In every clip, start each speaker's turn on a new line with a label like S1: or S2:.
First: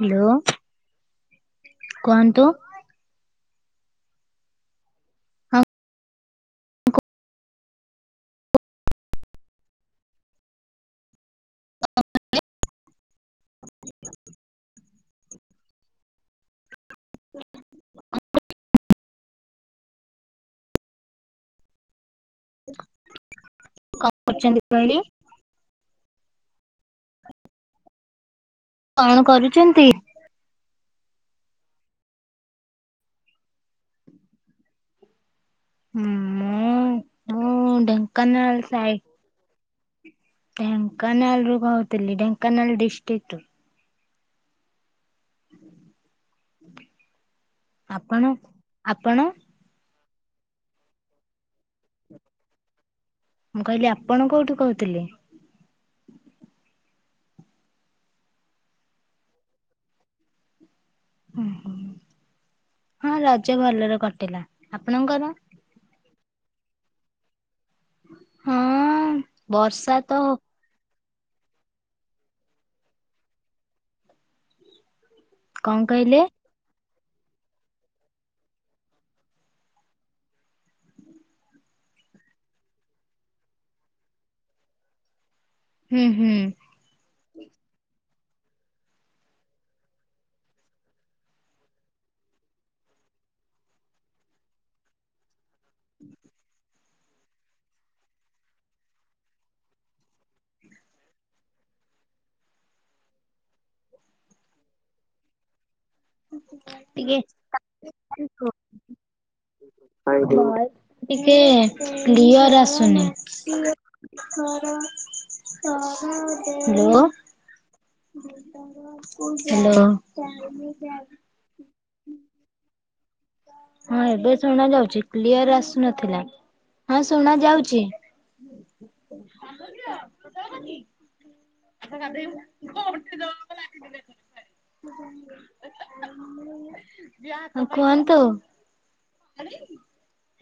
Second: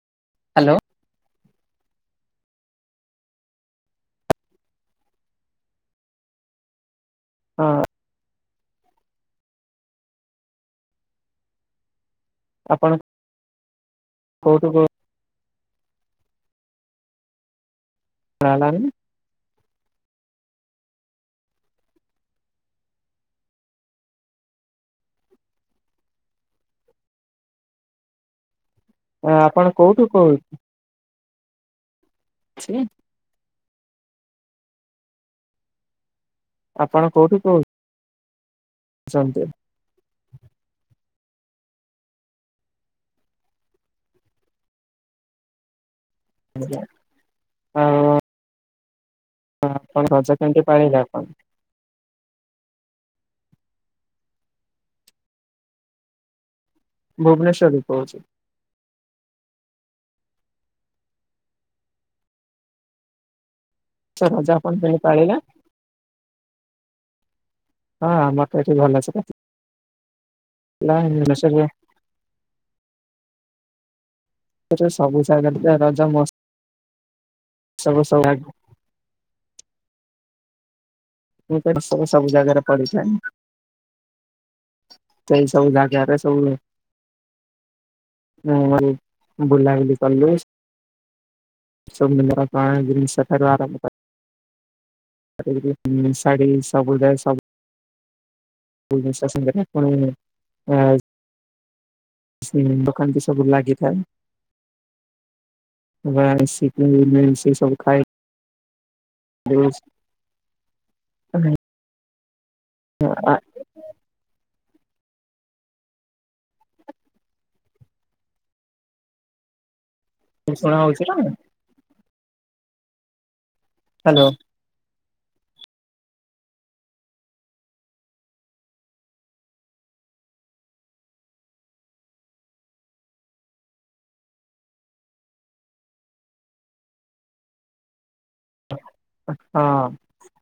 S1: Hello
S2: hello
S1: କୁହନ୍ତୁ ହଁ କଣ
S2: ହଁ ଆପଣ କଉଠୁ କହୁଥିଲେ? ହ ହେ [inaudible]
S1: କଣ କରୁଛନ୍ତି କହିଲେ? କଣ କରୁଛନ୍ତି?
S2: କହୁଛି। ଅ [inaudible]
S1: ହୁଁ।
S2: ଆପଣ କୋଉଠି କହୁଥିଲେ?
S1: ମୁଁ ଡେଙ୍କନାଳ ସାଇଡ
S2: ସନ୍ତୁ [unintelligible]
S1: ଢେଙ୍କାନାଲ ରୁ କହୁଥିଲି ଢେଙ୍କାନାଳ ଦିଷ୍ଟ ରୁ
S2: ଆଉ
S1: ଆପଣ ଆପଣ
S2: ଆପଣ ରଜ କେମିତି ପାଳିଲେ ଆପଣ?
S1: ମୁଁ କହିଲି ଆପଣ କୋଉଠୁ କହୁଥିଲେ?
S2: ଭୁବନେଶ୍ୱରରେ କହୁଛି
S1: ଓୁଁ ହ ହଁ ରଜ ଭଲରେ
S2: ସାର୍
S1: କଟିଲା
S2: ରଜ ଆପଣ କେମିତି
S1: ଆପଣଙ୍କର?
S2: ପାଳିଲେ? ହଁ ଆମଟ ଏଇଠି ଭଲ
S1: ହଁ ବର୍ଷା ତ
S2: ଅ [unintelligible] ସେ ସବୁ ଜାଗର
S1: କଣ କହିଲେ
S2: ରଜବୁ ସବୁ [unintelligible] ମୁ ତ ସବୁ ସବୁ ଜାଗାରେ ପଡିଛାଣି [unintelligible] ସେଇ ସବୁ
S1: ହୁଁ
S2: ଯାଗାଗରେ
S1: ହୁଁ
S2: ସବୁ ନହି ହୁଁ ବୁଲାବୁଲି କଲୁ ସବନ୍ଦଣ [unintelligible] ଶାଢୀ ସବୁ ଯା ସବୁ ବଶାସନ ଆ [unintelligible] ଦୋକାନ ତ ସବୁ ଲାଗିଥାଏ। ସିକ
S1: ଟିକେ
S2: ସେ ସବ ଖାଇଏ [unintelligible] ହ।
S1: ୟସ ଟିକେ କ୍ଲିଅର ଆସୁନି ହ୍ୟାଲୋ। ହ୍ୟାଲୋ।
S2: ଷୁଣା ଯାଉଛି?
S1: ହଁ
S2: ହ୍ୟାଲୋ
S1: ଏବେ ଶୁଣ ଯାଉଛି କ୍ଲିୟର ଆସୁନଥିଲା ହଁ ଶୁଣ ଯାଉଛି ଆ କଦ [unintelligible] କୁହନ୍ତୁ?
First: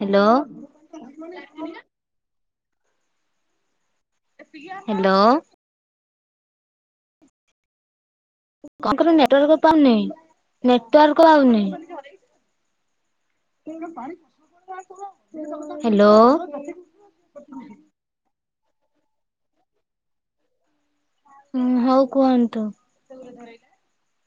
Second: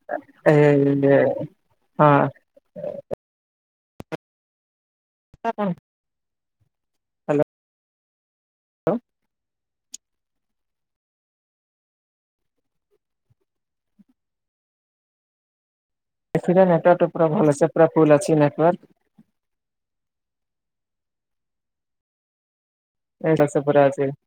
S1: ହ୍ୟାଲୋ
S2: ହଁ।
S1: ହ୍ୟାଲୋ।
S2: ହଁ। ହ୍ୟାଲୋ।
S1: କଣଙ୍କର ନେଟୱାର୍କ ପାଉନି ନେଟୱାର୍କ ପାଉନି କେ ପାଣି କ [unintelligible] ହ୍ୟାଲୋ।
S2: ଏଥି ନେଟୱାର୍କଟ ପୁରା ଭଲ ଅ ପୁରା ଫୁଲ ଅଛି ନେଟୱାର୍କ
S1: ହୁଁ ହଉ କୁହନ୍ତୁ
S2: ଏସ ପୁରଛି [unintelligible]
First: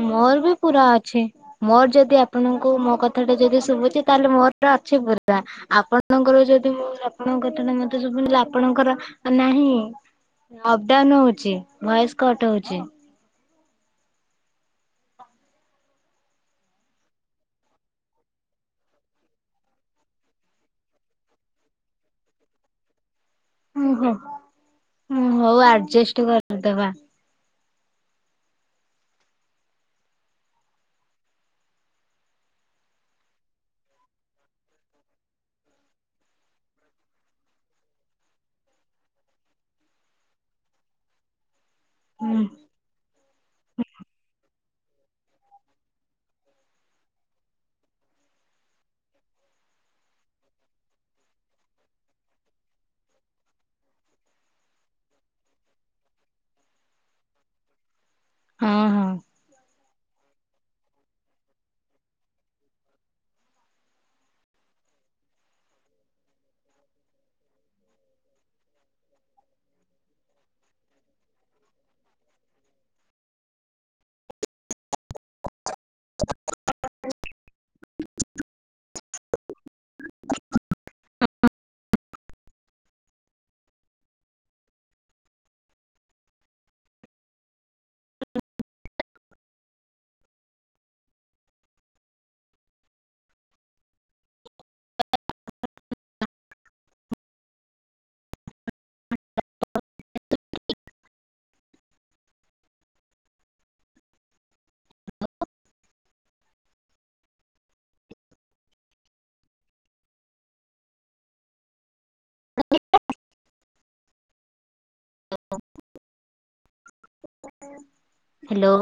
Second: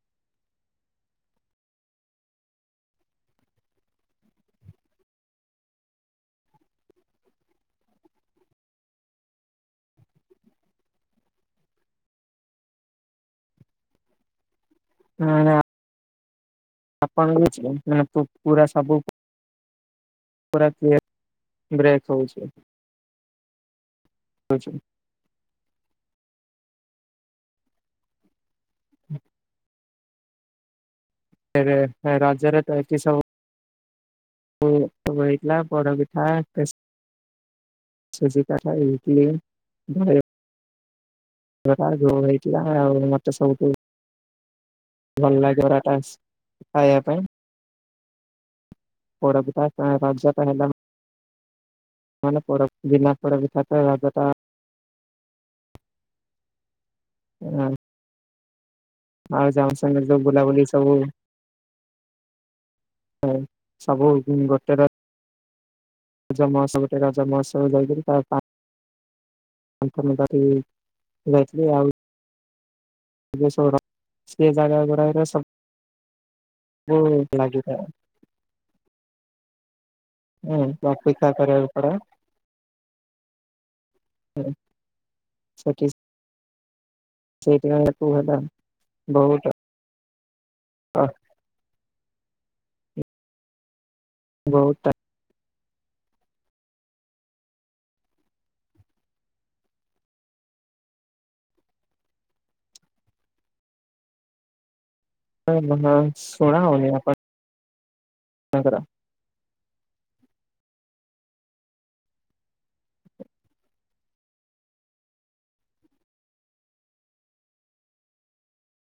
S1: ମୋର ବି ପୁରା ଅଛି ମୋର ଯଦି ଆପଣଙ୍କୁ ମୋ କଥା ଟା ଯଦି ଶୁଭୁଛି ତାହେଲେ ମୋର ଅଛି ପୁରା ଆପଣଙ୍କର ଯଦିଁ ଆପଣଙ୍କ କଥାଟ ମତେ ସୁବୁୁଛି ଆପଣଙ୍କର ନାହିଁ ଅପଡାଉନ ହଉଛି ଭୟସ କଟ ହଉଛି
S2: ଆପଣଙ୍କ ମାନେ ପୁରା ସବୁ ପୁରା କ୍ଲିୟର ବ୍ରେକ୍ ହୋଉଚି।
S1: ଓହୋ ହୋଉ ଆଜେଷ୍ଟ କରିଦବା।
S2: ହୁଁ। ଏବେ ରଜରେ ତ ଏଠି ସବୁ ପୁ ସବୁ ହେଇଥିଲା ପୋଡପିଠା ଖେସ ସୁଜି କାକରା ଇତିଲି ଉଭୟ। ହେରା କଣ କି
S1: ହୁଁ
S2: ହେଥିଲା ଆଉ ମତେ ସବୁଠୁ ଭଲ ଲାଗେ ସେଟା ସ ଖାଇବା ପାଇଁ। ପୋଡପିଠା ତମେ ରଜ ତ ହେଲାମା ମାନେ ପୋଡପି ବିନା ପୋଡପିଠା ତ ରଜ ତ ହଁ।
S1: ହଁ ହଁ।
S2: ଆଉ ଜାମସଙ୍ଗରେ ଯୋଉ ବୁଲାବୁଲି ସବୁ ହୋଉ ସବୁ ଗୋଟେ ର ରଜ ମାହସ ଗୋଟେ ରଜମହସ ଯାଇକରି ତା ପା [inaudible] ଯାଇଥିଲି ଆଉ। ସେ ଯୋଉ ସହର ସେଜାଗା ଗୁଡାଆଗୁରା ସବୁ ବୋହୁତ ଲାଗିଥା। ହୁଁ ତୋ ଅପେକ୍ଷା କରିବାକୁ ପଡ। ହଁ ସଖି ସେଇଥି ପାଇଁ ତାକୁ ହେଲା ବହୁତ। ହଁ। ବୋହୁତ।
S1: [inaudible]
S2: [unintelligible] ଶୁଣା ହଉନି। ତାଙ୍କର
S1: [inaudible] ହାଲୋ।